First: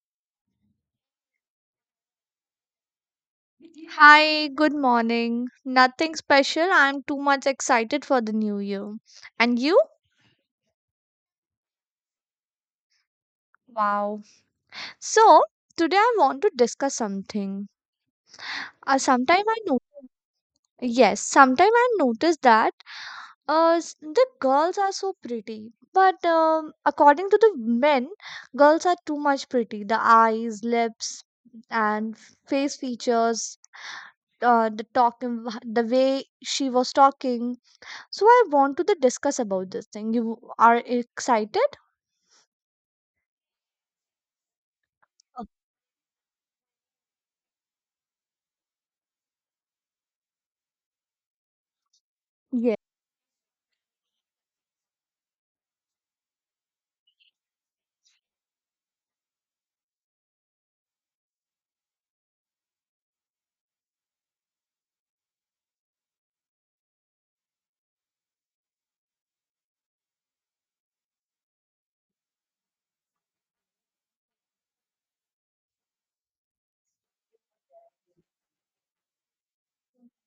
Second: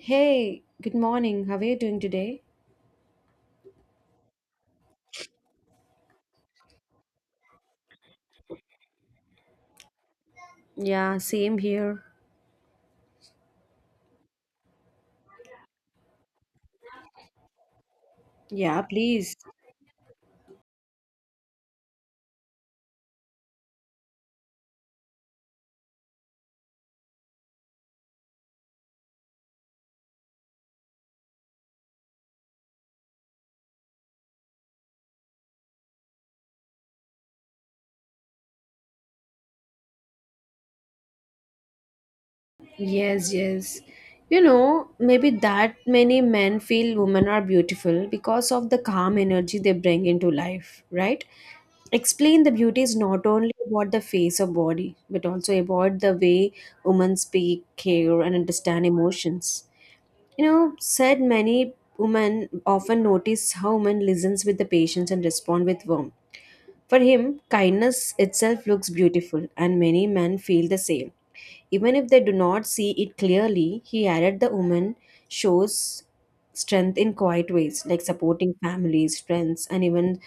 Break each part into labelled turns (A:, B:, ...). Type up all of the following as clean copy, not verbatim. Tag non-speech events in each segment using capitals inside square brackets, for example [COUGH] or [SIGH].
A: Hey, good morning. How are you doing today?
B: Hi, good morning. Nothing special. I'm too much excited for the new year. And you?
A: Yeah, same here.
B: Wow. So, today I want to discuss something.
A: Yeah, please.
B: Sometime I know, yes, sometime I noticed that the girls are so pretty, but according to the men, girls are too much pretty. The eyes, lips, and face features, the talking, the way she was talking. So I want to the discuss about this thing. You are excited?
A: Yes, yes. Maybe that many men feel women are beautiful because of the calm energy they bring into life, right? Explain the
B: Yes.
A: beauty is not only about the face or body, but also about the way women speak, care, and understand emotions. Said many women often notice how women listens with the patience and respond with warmth. For him, kindness itself looks beautiful, and many men feel the same. Even if they do not see it clearly, he added the woman shows strength in quiet ways, like supporting families, friends, and even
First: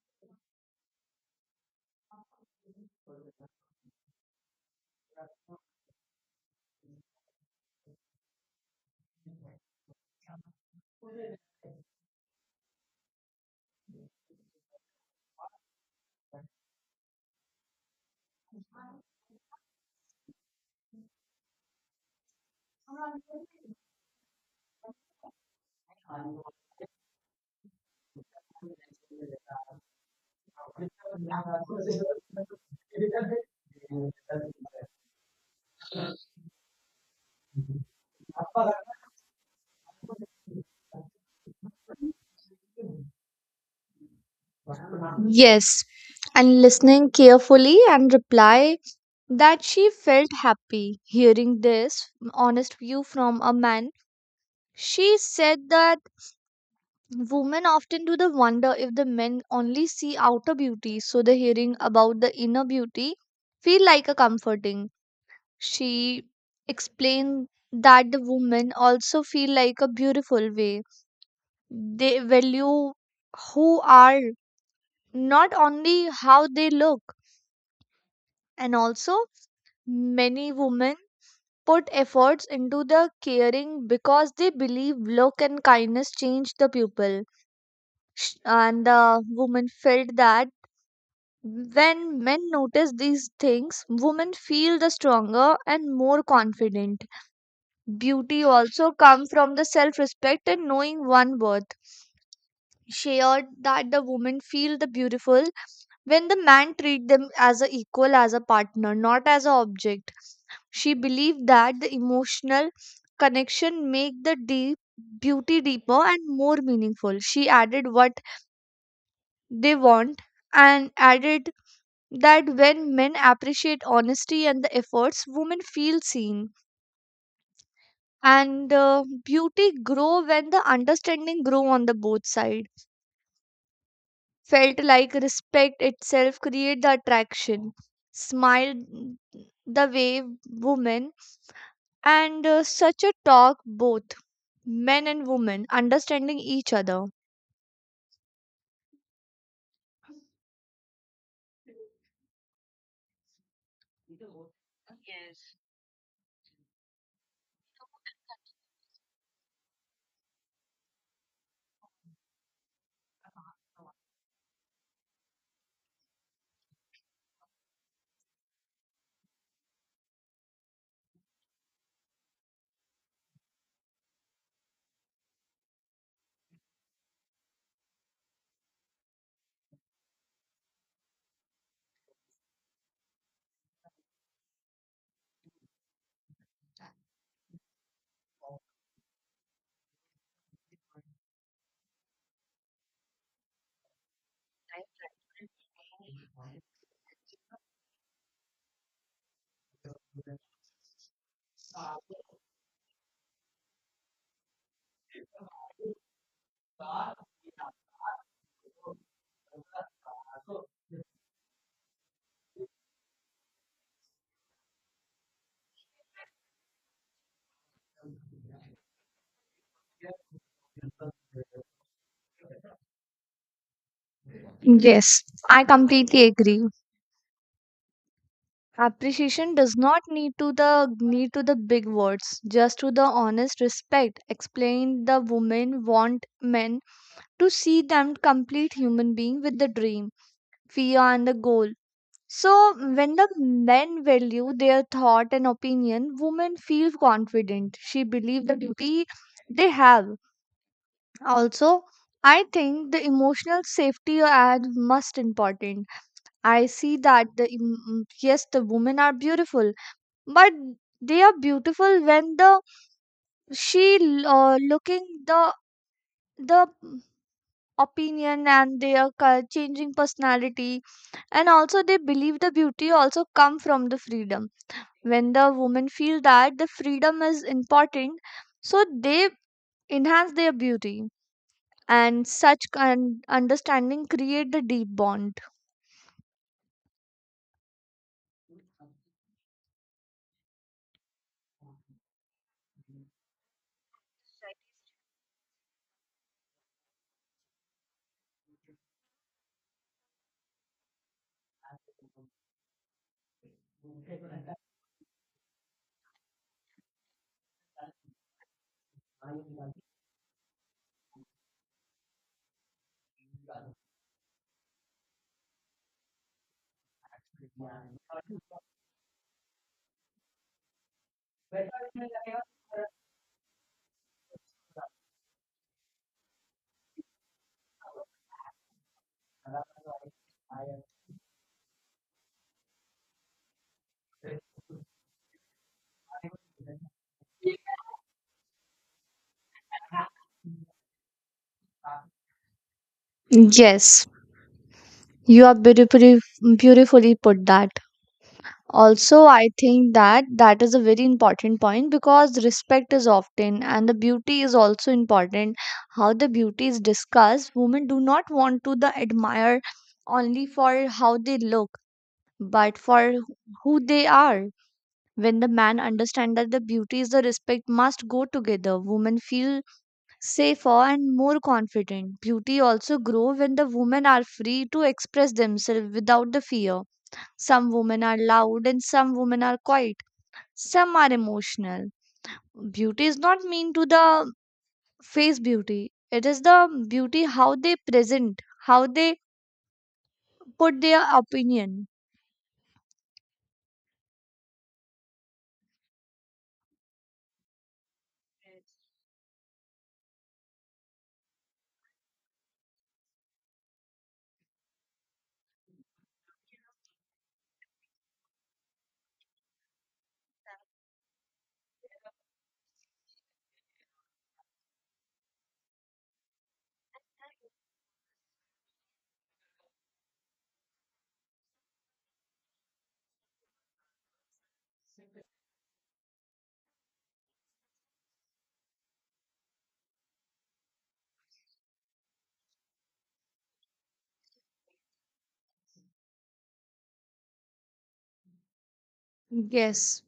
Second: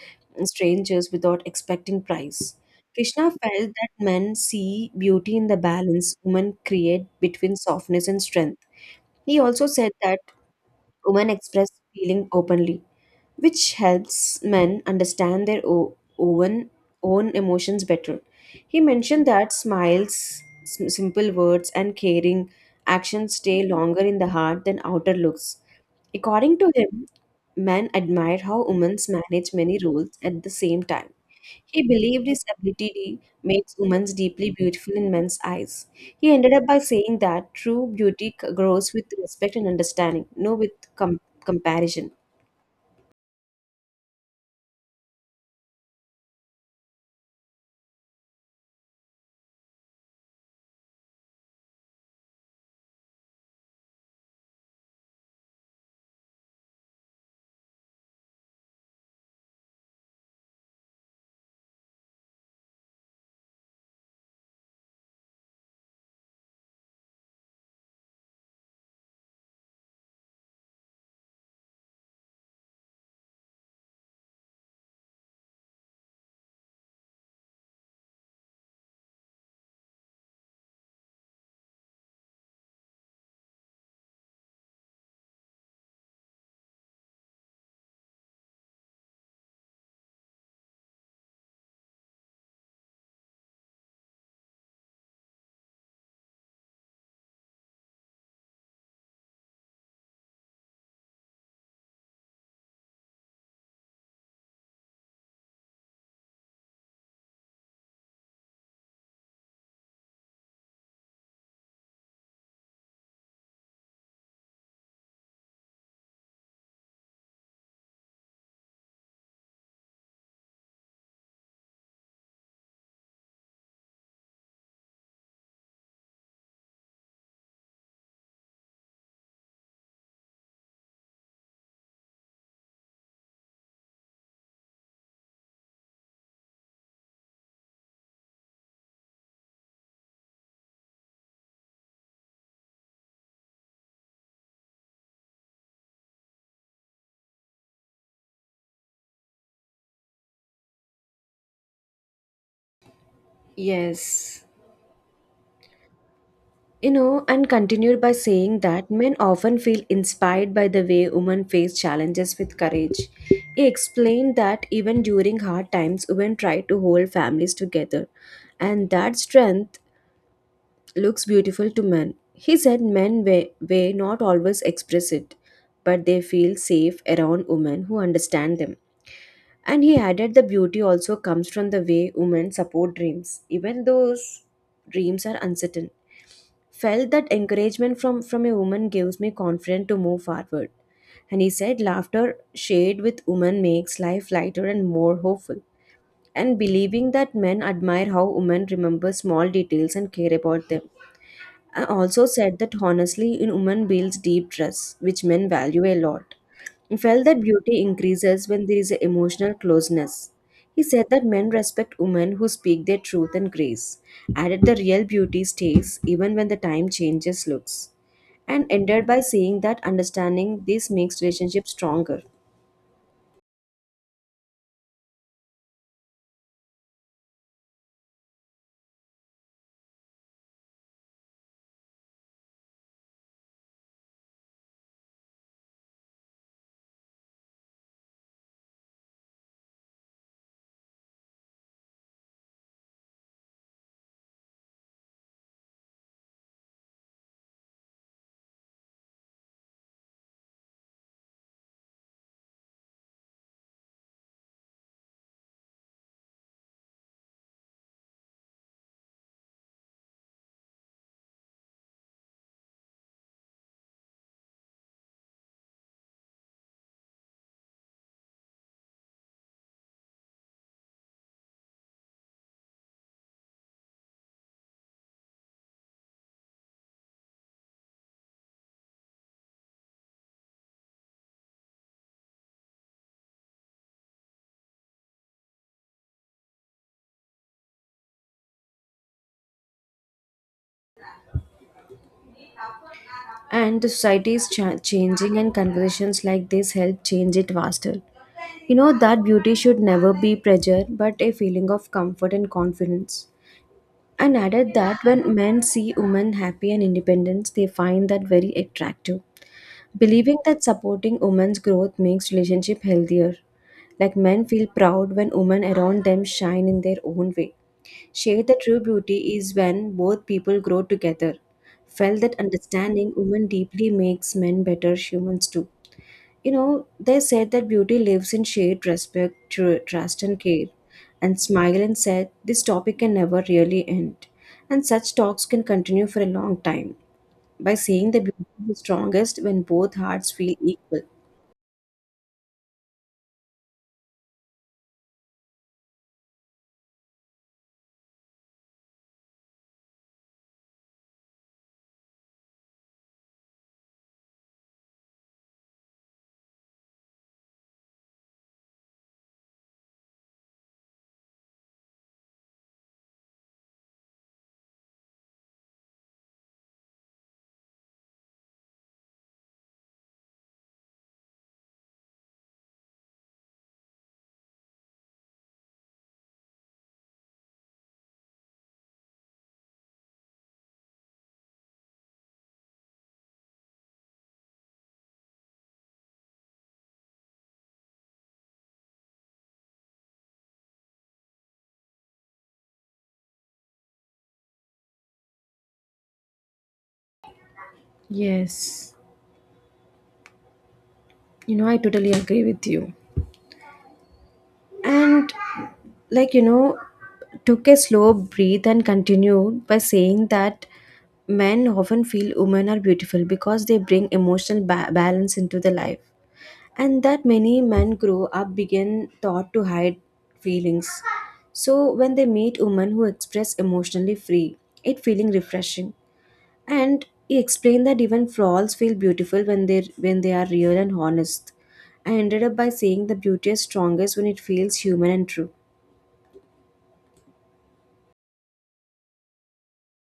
A: strangers without expecting price. Krishna felt that men see beauty in the balance women create between softness and strength. He also said that women express feeling openly which helps men understand their own emotions better. He mentioned that smiles, simple words, and caring actions stay longer in the heart than outer looks. According to him, men admire how women manage many roles at the same time. He believed his ability makes women deeply beautiful in men's eyes. He ended up by saying that true beauty grows with respect and understanding, no with comparison.
B: Yes. And listening carefully and reply that she felt happy hearing this honest view from a man. She said that women often do the wonder if the men only see outer beauty, so the hearing about the inner beauty feel like a comforting. She explained that the women also feel like a beautiful way. They value who are, not only how they look. And also, many women put efforts into the caring because they believe look and kindness change the people. And the woman felt that when men notice these things, women feel the stronger and more confident. Beauty also comes from the self respect and knowing one worth. She heard that the women feel the beautiful when the man treat them as a equal, as a partner, not as an object. She believed that the emotional connection make the deep beauty deeper and more meaningful. She added what they want, and added that when men appreciate honesty and the efforts, women feel seen, and beauty grow when the understanding grow on the both sides. Felt like respect itself create the attraction, smiled, the way women, and such a talk both men and women understanding each other.
A: Yes. And continued by saying that men often feel inspired by the way women face challenges with courage. He explained that even during hard times, women try to hold families together, and that strength looks beautiful to men. He said men may not always express it, but they feel safe around women who understand them. And he added the beauty also comes from the way women support dreams, even those dreams are uncertain. Felt that encouragement from a woman gives me confidence to move forward, and he said laughter shared with women makes life lighter and more hopeful, and believing that men admire how women remember small details and care about them. I also said that honestly, in women builds deep trust, which men value a lot. He felt that beauty increases when there is an emotional closeness. He said that men respect women who speak their truth and grace. Added the real beauty stays even when the time changes looks. And ended by saying that understanding this makes relationship stronger.
B: Yes, I completely agree. Appreciation does not need to the big words, just to the honest respect. Explain the women want men to see them complete human being with the dream, fear, and the goal. So, when the men value their thought and opinion, women feel confident. She believes the duty they have. Also, I think the emotional safety are most important. I see that yes, the women are beautiful, but they are beautiful when looking the opinion and their changing personality. And also, they believe the beauty also come from the freedom. When the women feel that the freedom is important, so they enhance their beauty. And such understanding create the deep bond.
A: And the society is changing, and conversations like this help change it faster. You know that beauty should never be pressure but a feeling of comfort and confidence. And added that when men see women happy and independent, they find that very attractive, believing that supporting women's growth makes relationship healthier, like men feel proud when women around them shine in their own way. Share the true beauty is when both people grow together. Felt that understanding women deeply makes men better humans too. They said that beauty lives in shared respect, trust, and care. And smiled and said, This topic can never really end. And such talks can continue for a long time by saying that beauty is strongest when both hearts feel equal.
B: Yes, you are beautifully put that. Also, I think that is a very important point because respect is often, and the beauty is also important. How the beauty is discussed, women do not want to the admire only for how they look, but for who they are. When the man understands that the beauty is the respect must go together, women feel safer and more confident. Beauty also grow when the women are free to express themselves without the fear. Some women are loud and some women are quiet. Some are emotional. Beauty is not mean to the face beauty. It is the beauty how they present, how they put their opinion.
A: Yes, I totally agree with you. And like, you know, took a slow breath and continued by saying that men often feel women are beautiful because they bring emotional balance into their life, and that many men grow up begin thought to hide feelings, so when they meet women who express emotionally free, it feeling refreshing. And he explained that even flaws feel beautiful when they are real and honest. I ended up by saying the beauty is strongest when it feels human and true.
B: Yes,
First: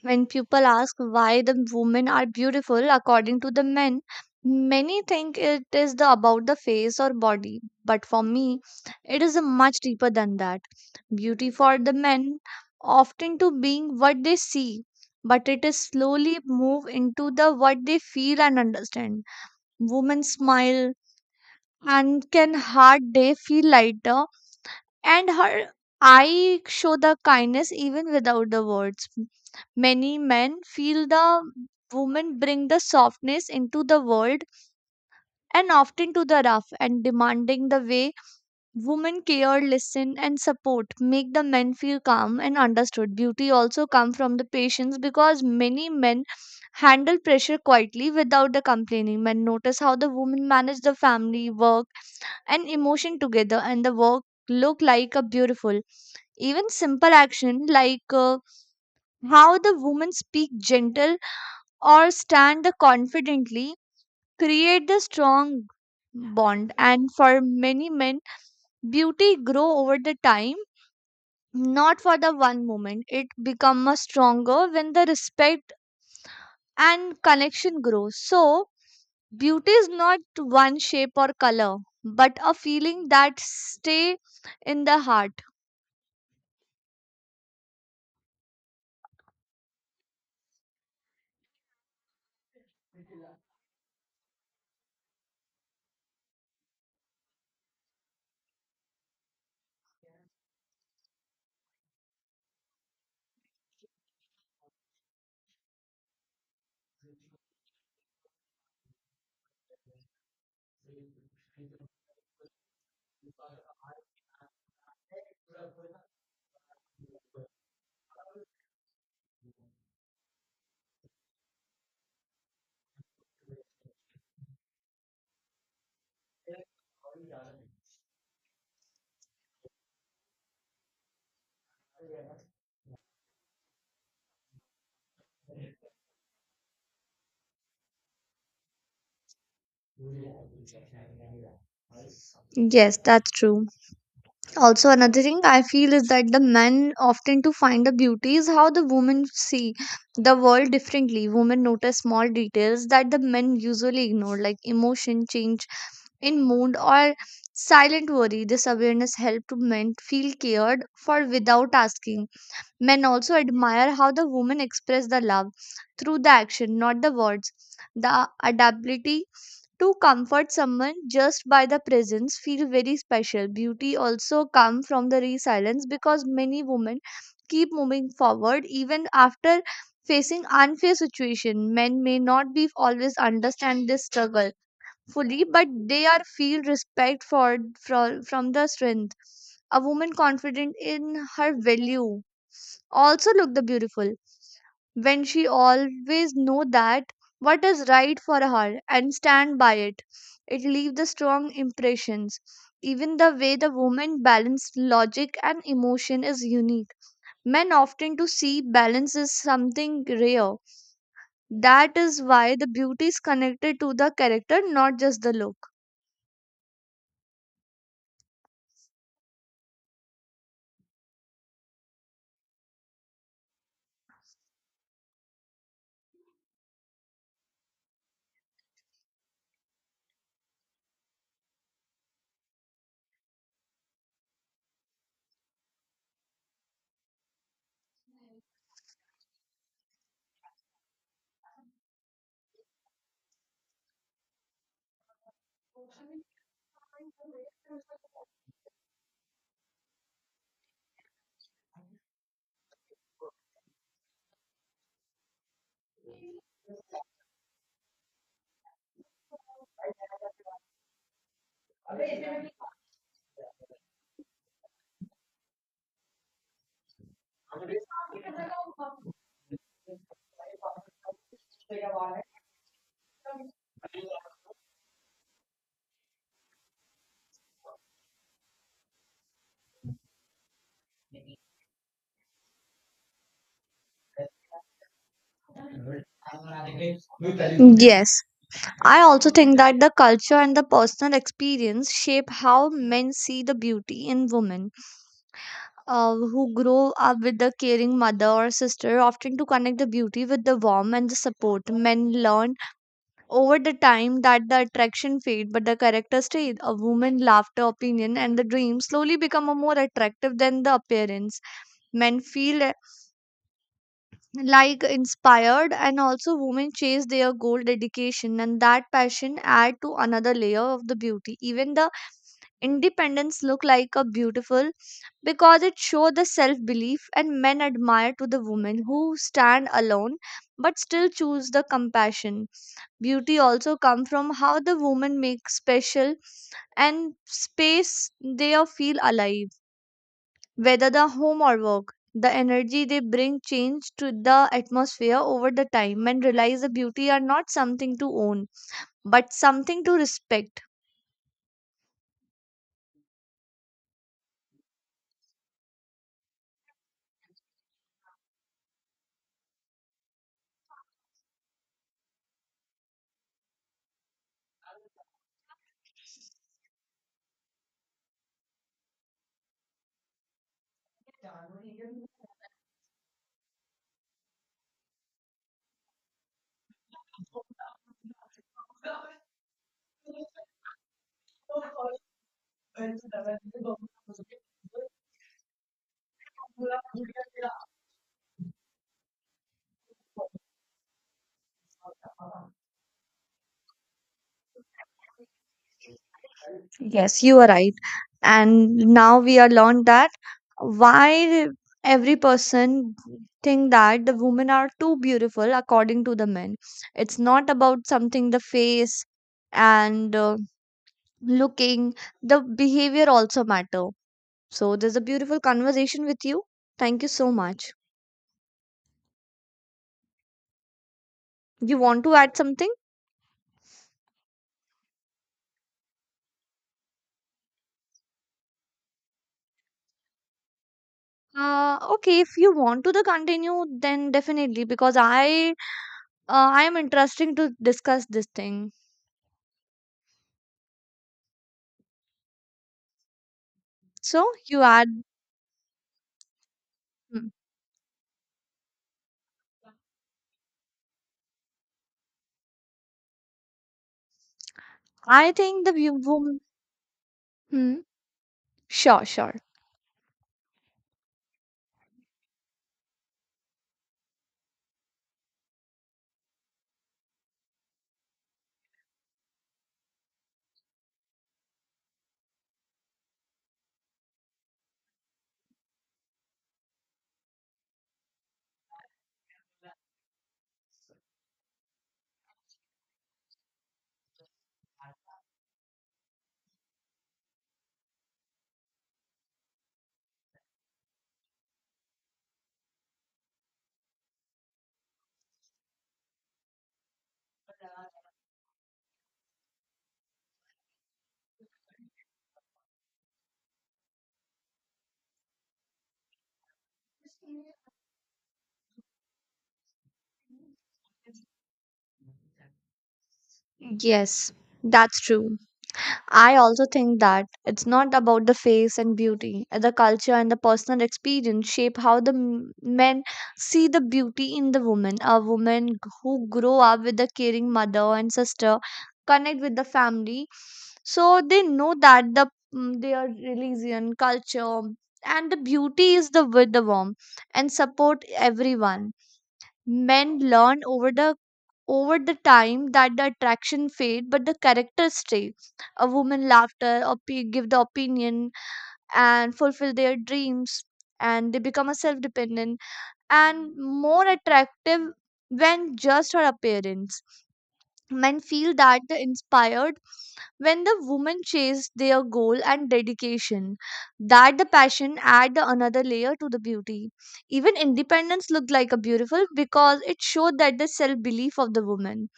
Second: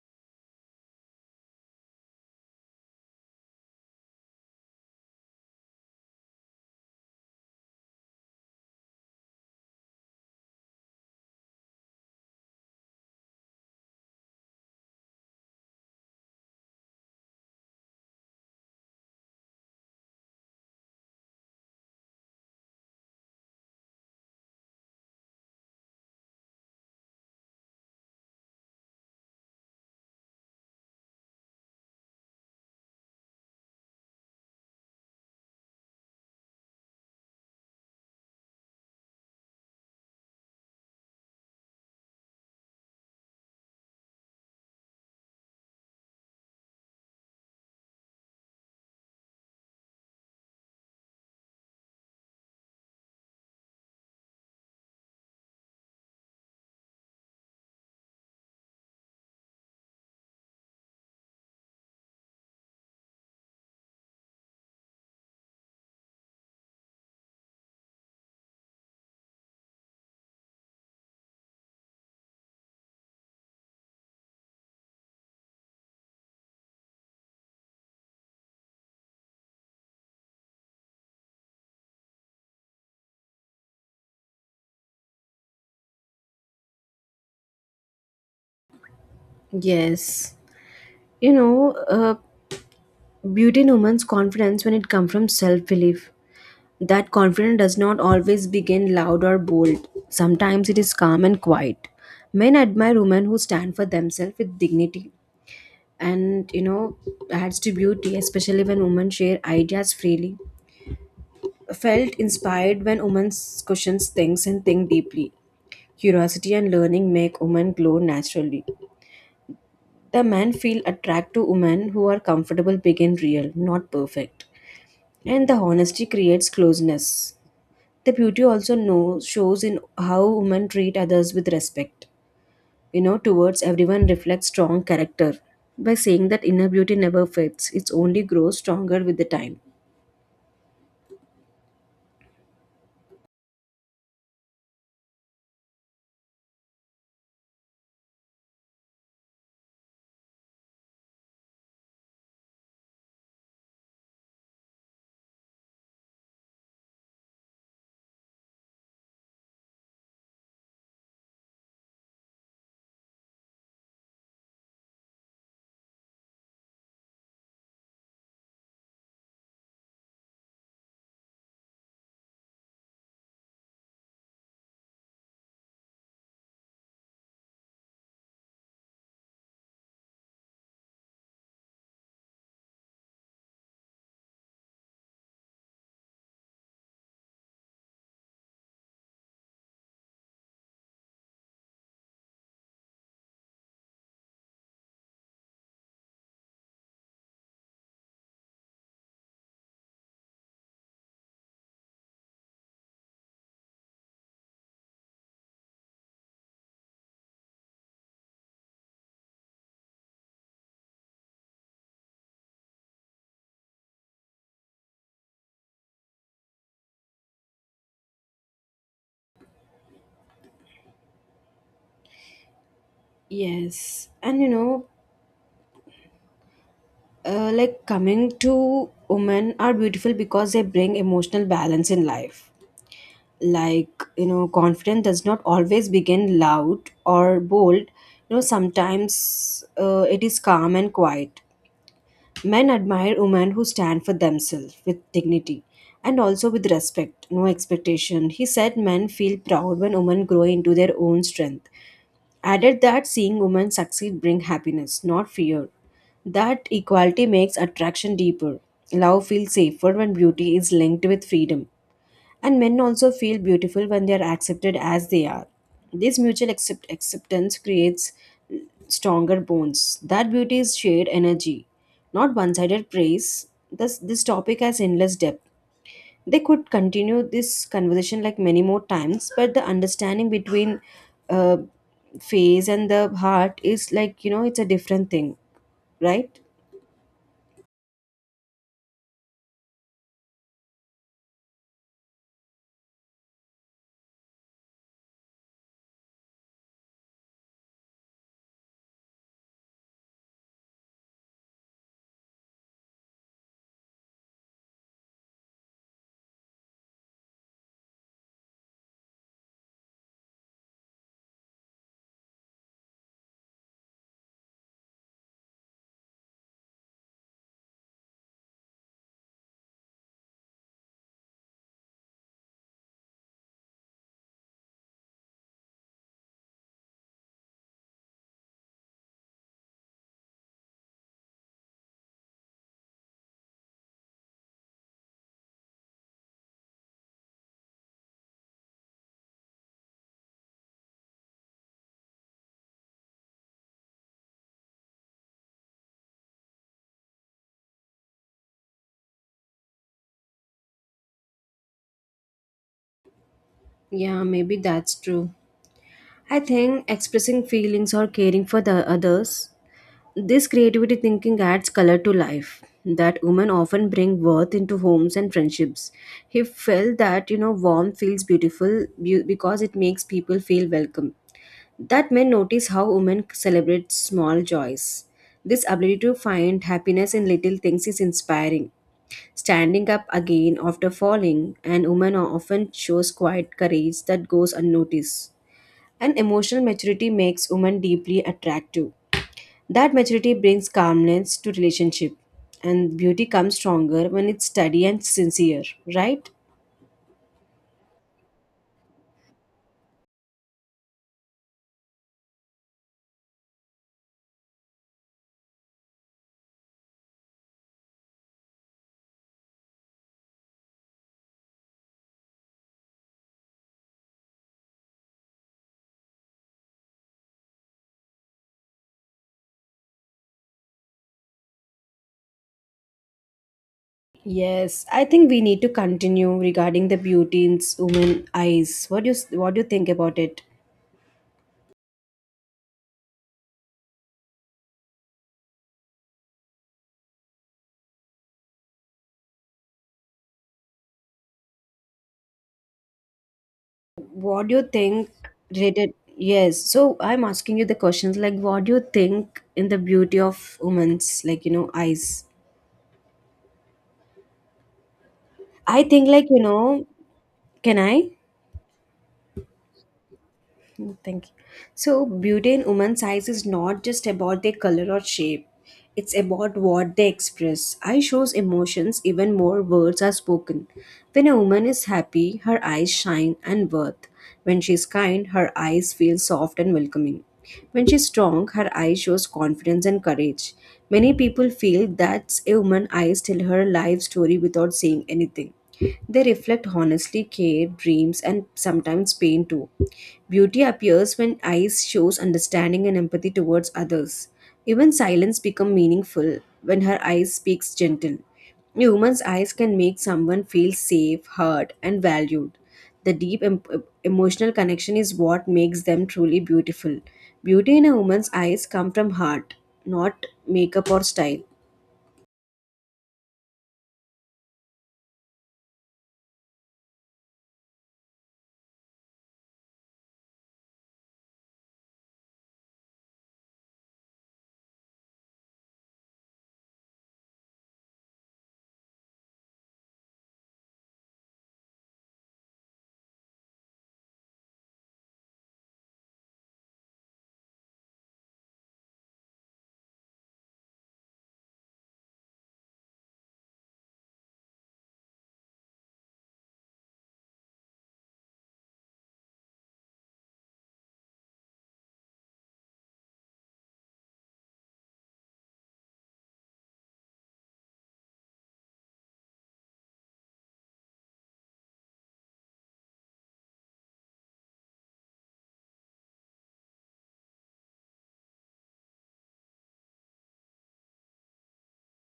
B: when people ask why the women are beautiful according to the men, many think it is the about the face or body. But for me, it is a much deeper than that. Beauty for the men often to being what they see, but it is slowly move into the what they feel and understand. Women smile and can hard day feel lighter, and her eye show the kindness even without the words. Many men feel the women bring the softness into the world, and often to the rough and demanding. The way women care, listen, and support make the men feel calm and understood. Beauty also come from the patience because many men handle pressure quietly without the complaining. Men notice how the women manage the family, work, and emotion together, and the work look like a beautiful. Even simple action, like how the women speak gentle or stand the confidently, create the strong bond. And for many men, beauty grow over the time, not for the one moment. It become a stronger when the respect and connection grows. So beauty is not one shape or color, but a feeling that stay in the heart.
A: Yes. You know, uh, Beauty in women's confidence when it comes from self belief. That confidence does not always begin loud or bold. Sometimes it is calm and quiet. Men admire women who stand for themselves with dignity and adds to beauty, especially when women share ideas freely. Felt inspired when women questions things and think deeply. Curiosity and learning make women glow naturally. The men feel attracted to women who are comfortable, big, and real, not perfect. And the honesty creates closeness. The beauty also knows, shows in how women treat others with respect. Towards everyone reflects strong character. By saying that inner beauty never fades, it only grows stronger with the time.
B: Yes, that's true. Also, another thing I feel is that the men often to find the beauty is how the women see the world differently. Women notice small details that the men usually ignore, like emotion change in mood or silent worry. This awareness help to men feel cared for without asking. Men also admire how the women express the love through the action, not the words. The adaptability to comfort someone just by the presence feel very special. Beauty also come from the resilience because many women keep moving forward even after facing unfair situation. Men may not be always understand this struggle fully, but they are feel respect for from the strength. A woman confident in her value also look the beautiful when she always know that what is right for her and stand by it. It leaves the strong impressions. Even the way the woman balanced logic and emotion is unique. Men often to see balance is something rare. That is why the beauty is connected to the character, not just the look.
A: Yes, and coming to women are beautiful because they bring emotional balance in life. Confidence does not always begin loud or bold. Sometimes it is calm and quiet. Men admire women who stand for themselves with dignity and also with respect, no expectation. He said men feel proud when women grow into their own strength. Added that seeing women succeed bring happiness, not fear. That equality makes attraction deeper. Love feels safer when beauty is linked with freedom. And men also feel beautiful when they are accepted as they are. This mutual acceptance creates stronger bonds. That beauty is shared energy, not one sided praise. Thus, this topic has endless depth. They could continue this conversation like many more times, but the understanding between uh, face and the heart is it's a different thing, right?
B: Yes, I also think that the culture and the personal experience shape how men see the beauty in women. Who grow up with a caring mother or sister often to connect the beauty with the warmth and the support. Men learn over the time that the attraction fade but the character stays. A woman laughter, opinion, and the dream slowly become a more attractive than the appearance. Men feel like inspired, and also women chase their goal dedication, and that passion add to another layer of the beauty. Even the independence look like a beautiful because it shows the self belief, and men admire to the women who stand alone but still choose the compassion. Beauty also come from how the woman makes special and space. They are feel alive whether the home or work. The energy they bring change to the atmosphere. Over the time, men realize the beauty are not something to own but something to respect.
A: Yeah, maybe that's true. I think expressing feelings or caring for the others, this creativity thinking adds color to life, that women often bring worth into homes and friendships. He felt that, warmth feels beautiful because it makes people feel welcome. That men notice how women celebrate small joys. This ability to find happiness in little things is inspiring. Standing up again after falling, and women often shows quiet courage that goes unnoticed. And emotional maturity makes women deeply attractive. That maturity brings calmness to relationship, and beauty comes stronger when it's steady and sincere, right?
B: Yes, you are right. And now we are learned that why every person think that the women are too beautiful according to the men? It's not about something the face, and looking, the behavior also matter. So there's a beautiful conversation with you. Thank you so much. You want to add something?
A: Yes, I think we need to continue regarding the beauty in women eyes. What do you think about it?
B: Okay, if you want to the continue, then definitely because I am interesting to discuss this thing. So
A: What do you
B: you add.
A: think related? Yes, so I'm
B: Hmm.
A: asking you the questions like what do you think in the beauty of women's eyes?
B: I think the
A: I
B: view.
A: think
B: Hmm.
A: can I?
B: Sure, sure.
A: Mm, thank you. So, beauty in woman's eyes is not just about their color or shape. It's about what they express. Eye shows emotions even more words are spoken. When a woman is happy, her eyes shine and worth. When she's kind, her eyes feel soft and welcoming. When she's strong, her eye shows confidence and courage. Many people feel that a woman's eyes tell her life story without saying anything. They reflect honestly care, dreams, and sometimes pain too. Beauty appears when eyes shows understanding and empathy towards others. Even silence become meaningful when her eyes speaks gentle. A woman's eyes can make someone feel safe, heard, and valued. The deep emotional connection is what makes them truly beautiful. Beauty in a woman's eyes come from heart, not makeup or style.
B: Yes, that's true. I also think that it's not about the face and beauty. The culture and the personal experience shape how the men see the beauty in the woman. A woman who grow up with a caring mother and sister connect with the family, so they know that the mm, their religion, culture, and the beauty is the with the warm and support everyone. Men learn over the time that the attraction fade but the characters stay. A woman laughter give the opinion and fulfill their dreams, and they become a self-dependent and more attractive when just her appearance. Men feel that they inspired when the woman chase their goal and dedication, that the passion add the another layer to the beauty. Even independence looked like a beautiful because it showed that the self-belief of the woman.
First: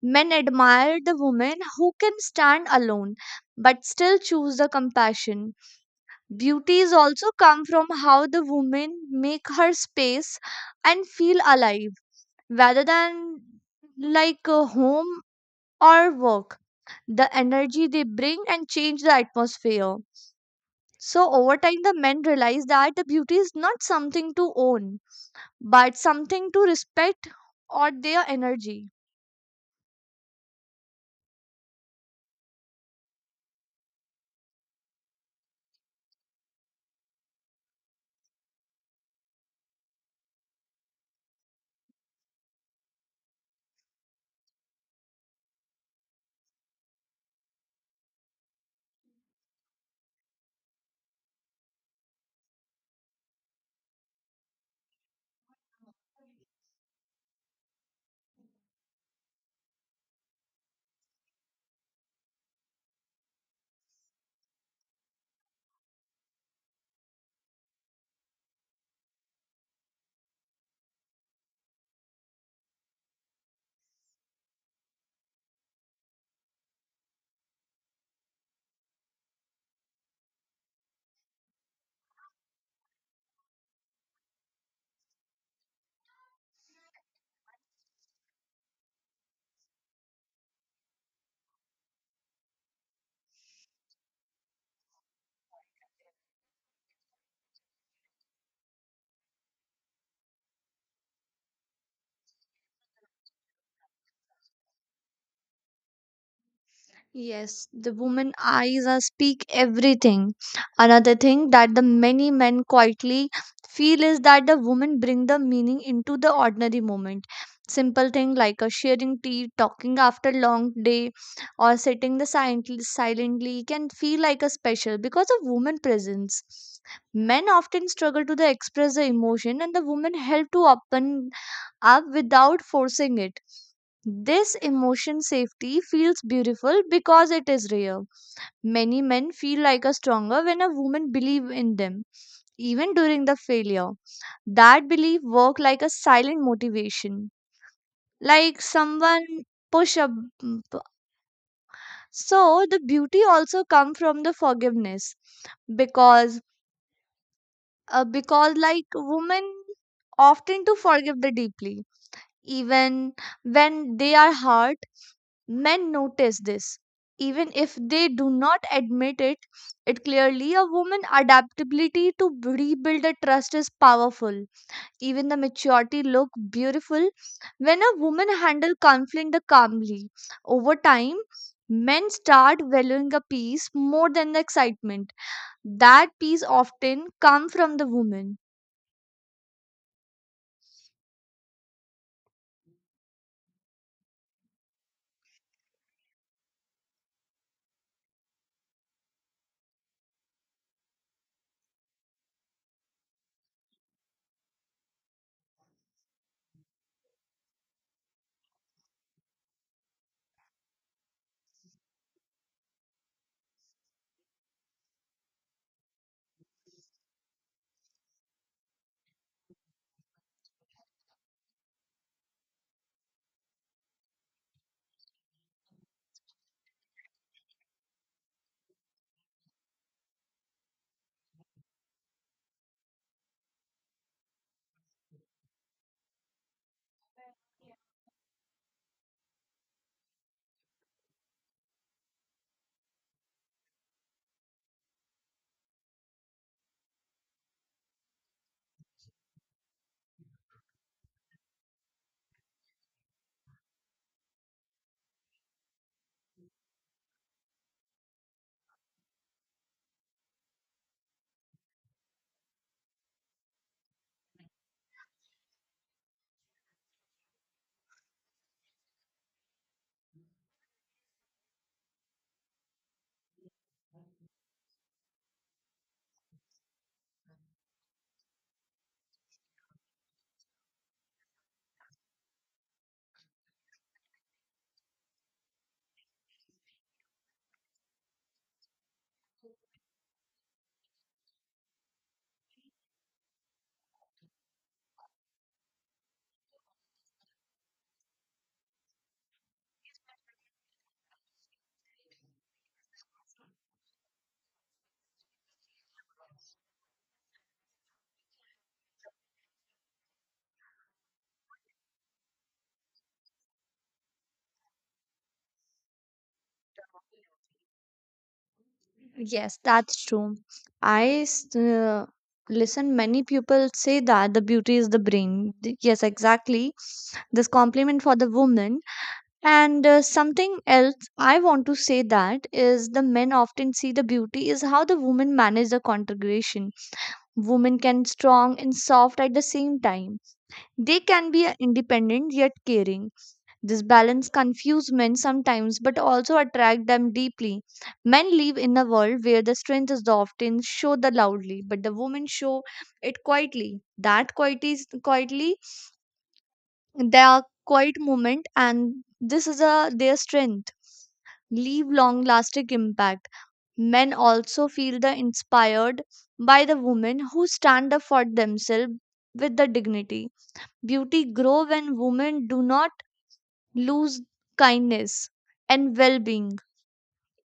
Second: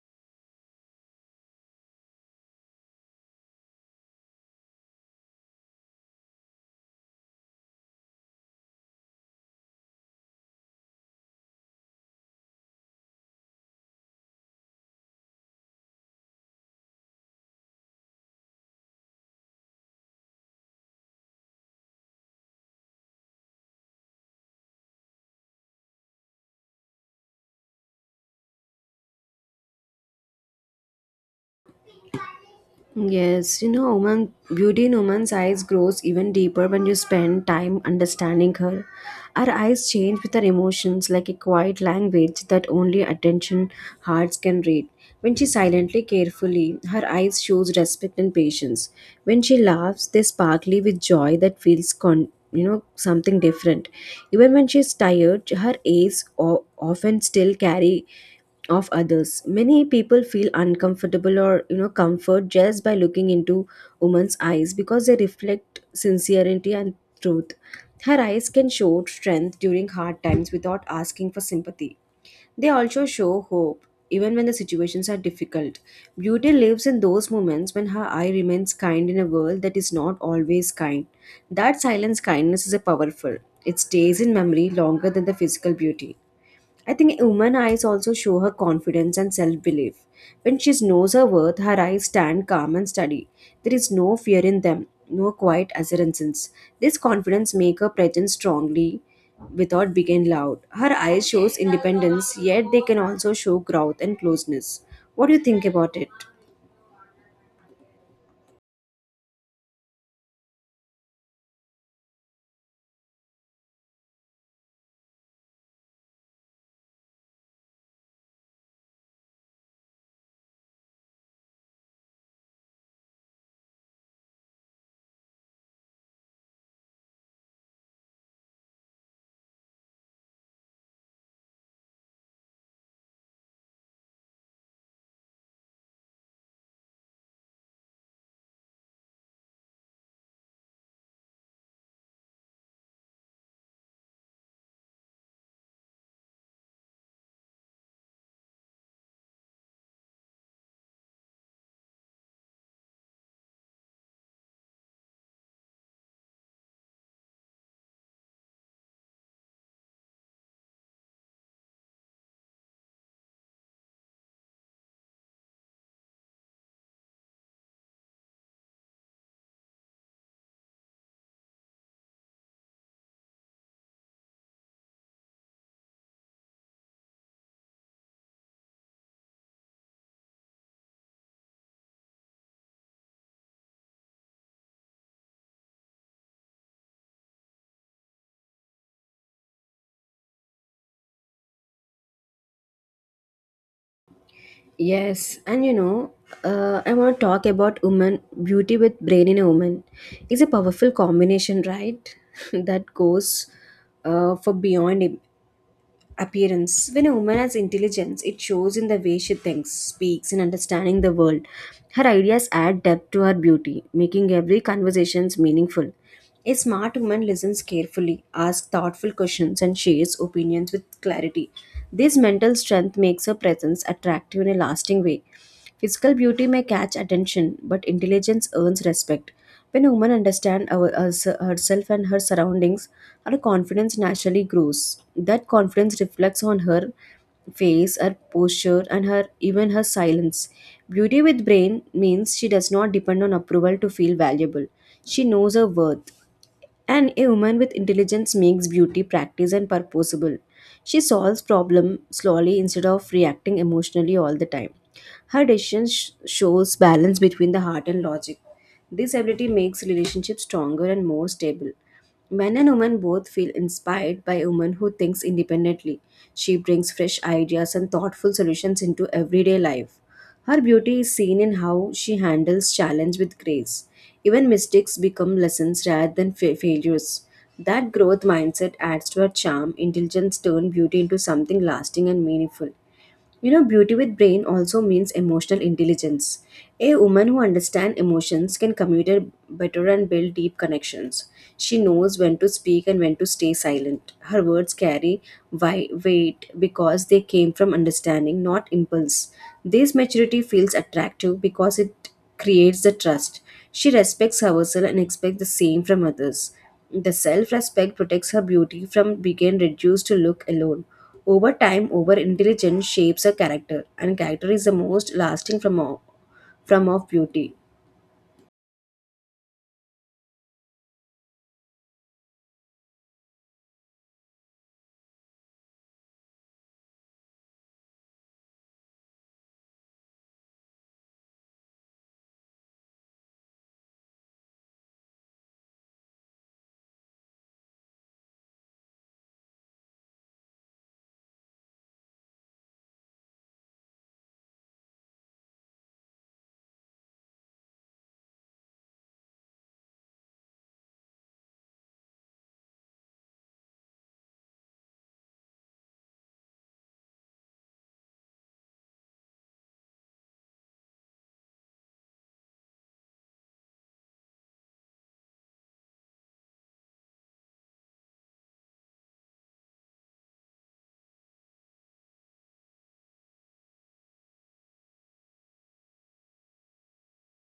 B: Men admire the woman who can stand alone but still choose the compassion. Beauties also come from how the woman make her space and feel alive rather than like a home or work. The energy they bring and change the atmosphere. So over time the men realize that the beauty is not something to own but something to respect, or their energy.
A: Yes, beauty in woman's eyes grows even deeper when you spend time understanding her. Our eyes change with our emotions like a quiet language that only attention hearts can read. When she silently, carefully, her eyes shows respect and patience. When she laughs, they sparkly with joy that feels something different. Even when she is tired, her eyes often still carry of others. Many people feel uncomfortable or comfort just by looking into woman's eyes because they reflect sincerity and truth. Her eyes can show strength during hard times without asking for sympathy. They also show hope even when the situations are difficult. Beauty lives in those moments when her eye remains kind in a world that is not always kind. That silence kindness is a powerful. It stays in memory longer than the physical beauty. I think woman eyes also show her confidence and self belief. When she knows her worth, her eyes stand calm and steady. There is no fear in them, no quiet assurances. This confidence makes her present strongly without being loud. Her eyes shows independence, yet they can also show growth and closeness. What do you think about it?
B: Yes, the woman eyes are speak everything. Another thing that the many men quietly feel is that the women bring the meaning into the ordinary moment. Simple thing like a sharing tea, talking after long day, or sitting the silently can feel like a special because of woman presence. Men often struggle to the express the emotion, and the woman help to open up without forcing it. This emotion safety feels beautiful because it is rare. Many men feel like a stronger when a woman believes in them, even during the failure. That belief work like a silent motivation, like someone push up. So the beauty also come from the forgiveness, because because like women often to forgive the deeply, even when they are hurt. Men notice this. Even if they do not admit it, it clearly a woman adaptability to rebuild a trust is powerful. Even the maturity look beautiful when a woman handle conflict calmly. Over time, men start valuing a peace more than the excitement. That peace often come from the woman.
A: Yes, and I want to talk about woman beauty with brain in a woman. It's a powerful combination, right? [LAUGHS] that goes for beyond appearance. When a woman has intelligence, it shows in the way she thinks, speaks, and understanding the world. Her ideas add depth to her beauty, making every conversation meaningful. A smart woman listens carefully, asks thoughtful questions, and shares opinions with clarity. This mental strength makes her presence attractive in a lasting way. Physical beauty may catch attention, but intelligence earns respect. When a woman understands herself and her surroundings, her confidence naturally grows. That confidence reflects on her face, her posture, and her even her silence. Beauty with brain means she does not depend on approval to feel valuable. She knows her worth. And a woman with intelligence makes beauty practice and purposeful. She solves problem slowly instead of reacting emotionally all the time. Her decisions shows balance between the heart and logic. This ability makes relationships stronger and more stable. Men and women both feel inspired by a woman who thinks independently. She brings fresh ideas and thoughtful solutions into everyday life. Her beauty is seen in how she handles challenge with grace. Even mistakes become lessons rather than failures. That growth mindset adds to her charm. Intelligence turns beauty into something lasting and meaningful. You know, beauty with brain also means emotional intelligence. A woman who understands emotions can communicate better and build deep connections. She knows when to speak and when to stay silent. Her words carry weight because they came from understanding, not impulse. This maturity feels attractive because it creates the trust. She respects herself and expects the same from others. The self respect protects her beauty from being reduced to look alone. Over time, over intelligence shapes a character, and character is the most lasting from of beauty.
B: Yes, that's true. I s- uh, Listen, many people say that the beauty is the brain. Yes, exactly. This compliment for the woman. And something else I want to say that is the men often see the beauty is how the women manage the congregation. Women can strong and soft at the same time. They can be independent yet caring. This balance confuses men sometimes but also attract them deeply. Men live in a world where the strength is often show the loudly, but the women show it quietly. Quietly, their quiet moment, and this is a their strength. Leave long lasting impact. Men also feel the inspired by the women who stand up for themselves with the dignity. Beauty grow when women do not lose kindness and well-being.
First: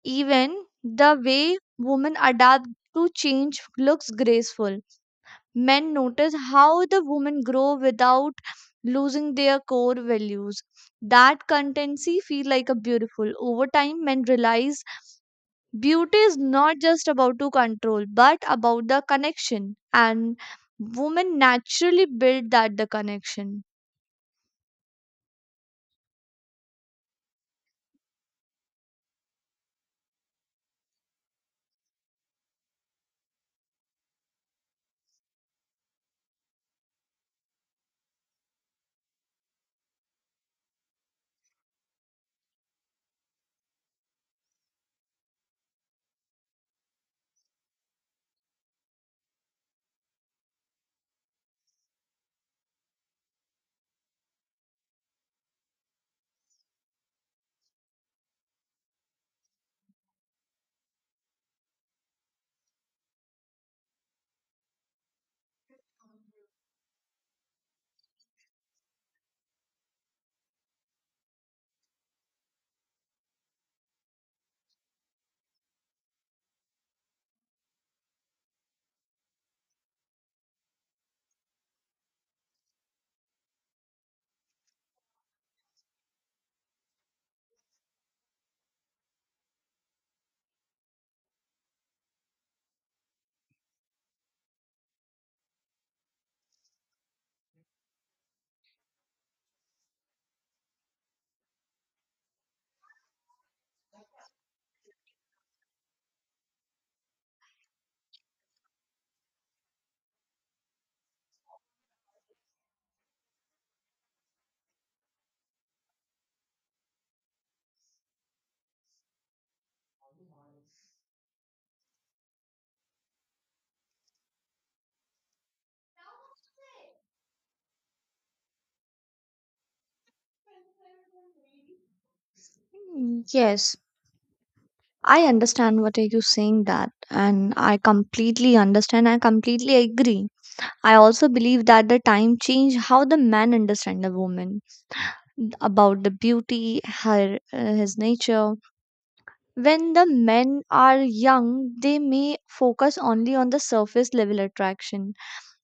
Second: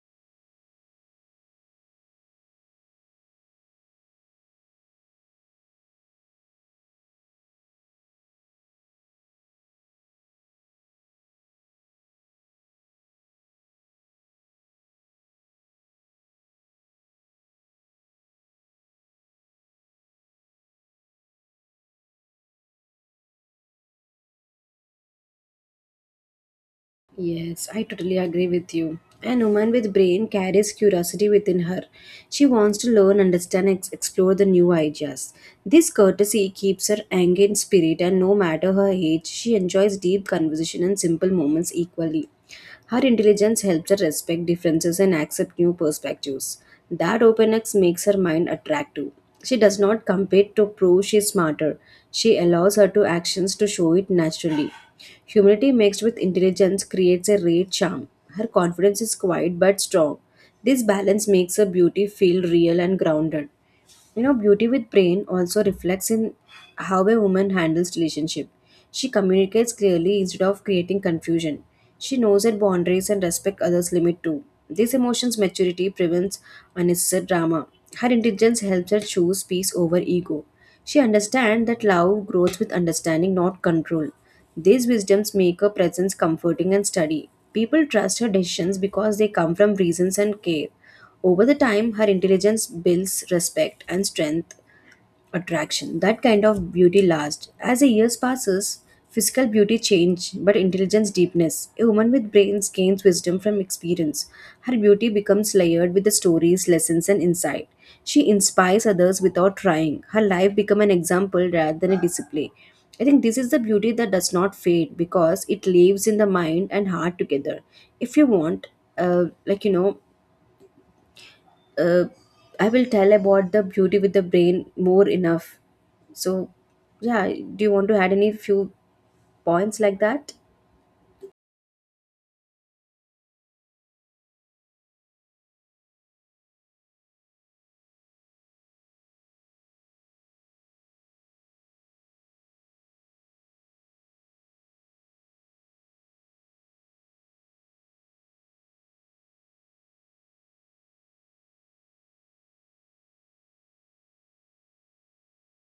B: Even the way women adapt to change looks graceful. Men notice how the women grow without losing their core values. That constancy feel like a beautiful. Over time, men realize beauty is not just about to control, but about the connection. And women naturally build that the connection.
A: Yes, I totally agree with you. An woman with brain carries curiosity within her. She wants to learn, understand, and explore the new ideas. This courtesy keeps her angry in spirit, and no matter her age, she enjoys deep conversation and simple moments equally. Her intelligence helps her respect differences and accept new perspectives. That openness makes her mind attractive. She does not compete to prove she is smarter. She allows her to actions to show it naturally. Humility mixed with intelligence creates a rare charm. Her confidence is quiet but strong. This balance makes her beauty feel real and grounded. You know, beauty with brain also reflects in how a woman handles relationship. She communicates clearly instead of creating confusion. She knows her boundaries and respect others' limit too. This emotion's maturity prevents unnecessary drama. Her intelligence helps her choose peace over ego. She understands that love grows with understanding, not control. These wisdoms make her presence comforting and steady. People trust her decisions because they come from reasons and care. Over the time, her intelligence builds respect and strength attraction. That kind of beauty lasts. As the years passes, physical beauty change, but intelligence deepness. A woman with brains gains wisdom from experience. Her beauty becomes layered with the stories, lessons, and insight. She inspires others without trying. Her life become an example rather than a display. I think this is the beauty that does not fade because it lives in the mind and heart together. If you want, uh, like you know, uh, I will tell about the beauty with the brain more enough. So, yeah, do you want to add any few points like that?
B: Mm, yes, I understand what are you saying that and I completely understand I completely agree. I also believe that the time change how the man understand the woman about the beauty her his nature. When the men are young they may focus only on the surface level attraction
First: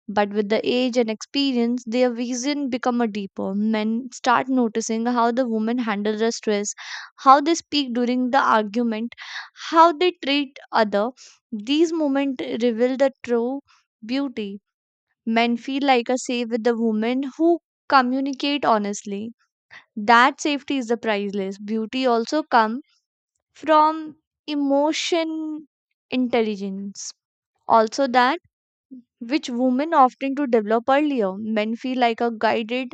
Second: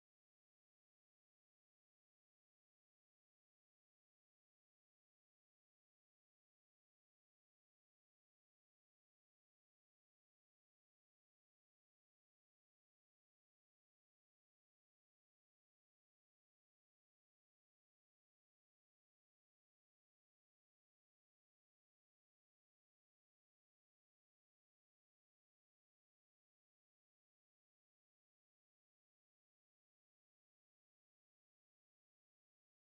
B: but with the age and experience, their vision become a deeper. Men start noticing how the women handle the stress, how they speak during the argument, how they treat other. These moments reveal the true beauty. Men feel like a safe with the women who communicate honestly. That safety is the priceless. Beauty also come from emotion intelligence. Also that which women often to develop earlier. Men feel like are guided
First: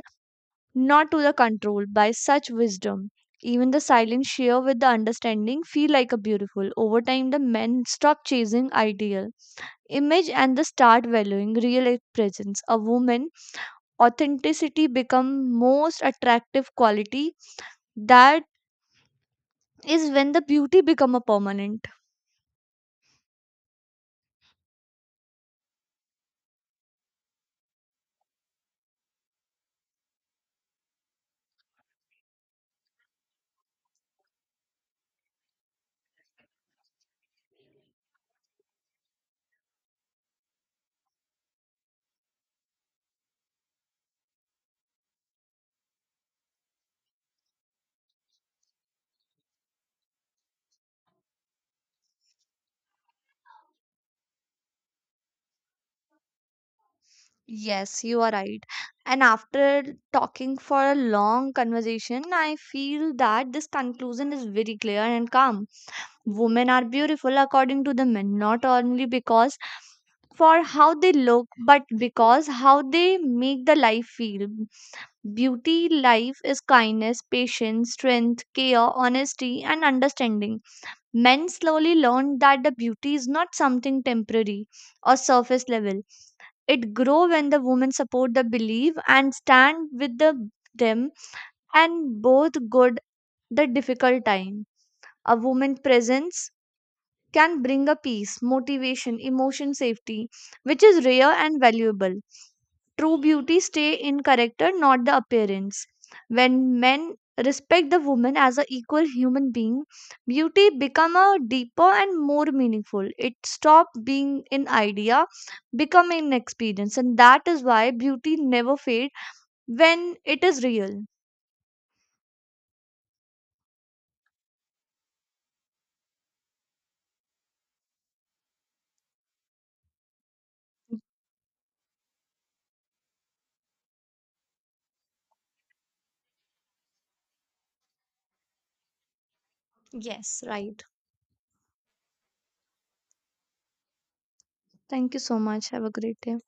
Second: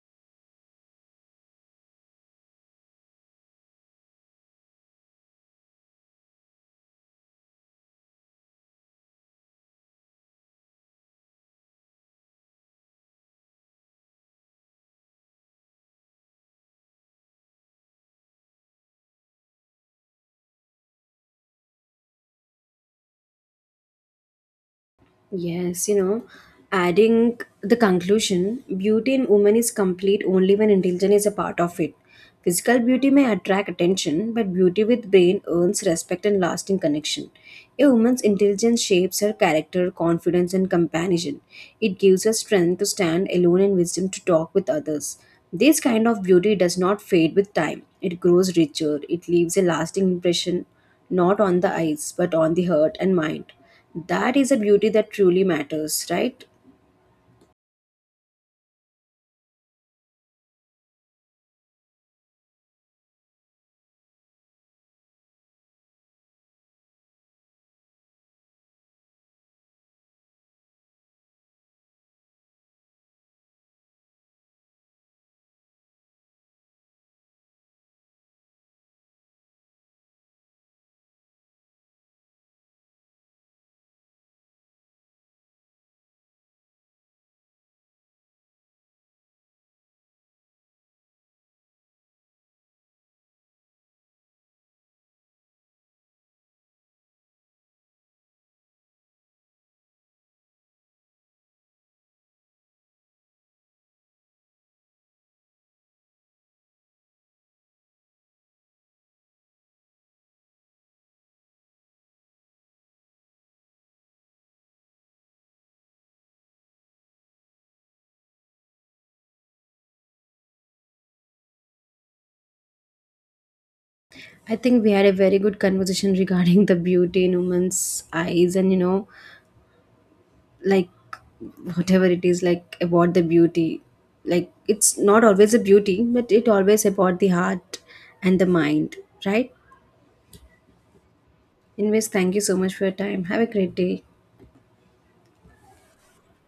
B: not to the control by such wisdom. Even the silent share with the understanding feel like a beautiful. Over time, the men stop chasing ideal image and they start valuing real presence. A woman authenticity become most attractive quality. That is when the beauty become a permanent.
A: Yes, you know, adding the conclusion, beauty in women is complete only when intelligence is a part of it. Physical beauty may attract attention, but beauty with brain earns respect and lasting connection. A woman's intelligence shapes her character, confidence, and companionship. It gives her strength to stand alone and wisdom to talk with others. This kind of beauty does not fade with time. It grows richer. It leaves a lasting impression not on the eyes, but on the heart and mind. That is a beauty that truly matters, right?
B: Yes, you are right. And after talking for a long conversation, I feel that this conclusion is very clear and calm. Women are beautiful according to the men, not only because for how they look, but because how they make the life feel. Beauty life is kindness, patience, strength, care, honesty, and understanding. Men slowly learn that the beauty is not something temporary or surface level, it grow when the women support the belief and stand with the, them and both good the difficult time. A woman presence can bring a peace, motivation, emotion safety, which is rare and valuable. True beauty stay in character, not the appearance. When men respect the woman as an equal human being, beauty become a deeper and more meaningful. It stop being an idea, becoming an experience, and that is why beauty never fade when it is real.
A: I think we had a very good conversation [LAUGHS] regarding the beauty in women's eyes and, you know, like whatever it is, like about the beauty. Like it's not always a beauty, but it always about the heart and the mind, right?
B: Yes, right.
A: Anyways, thank you so much for your time. Have a great day.
B: Thank you so much. Have a great day.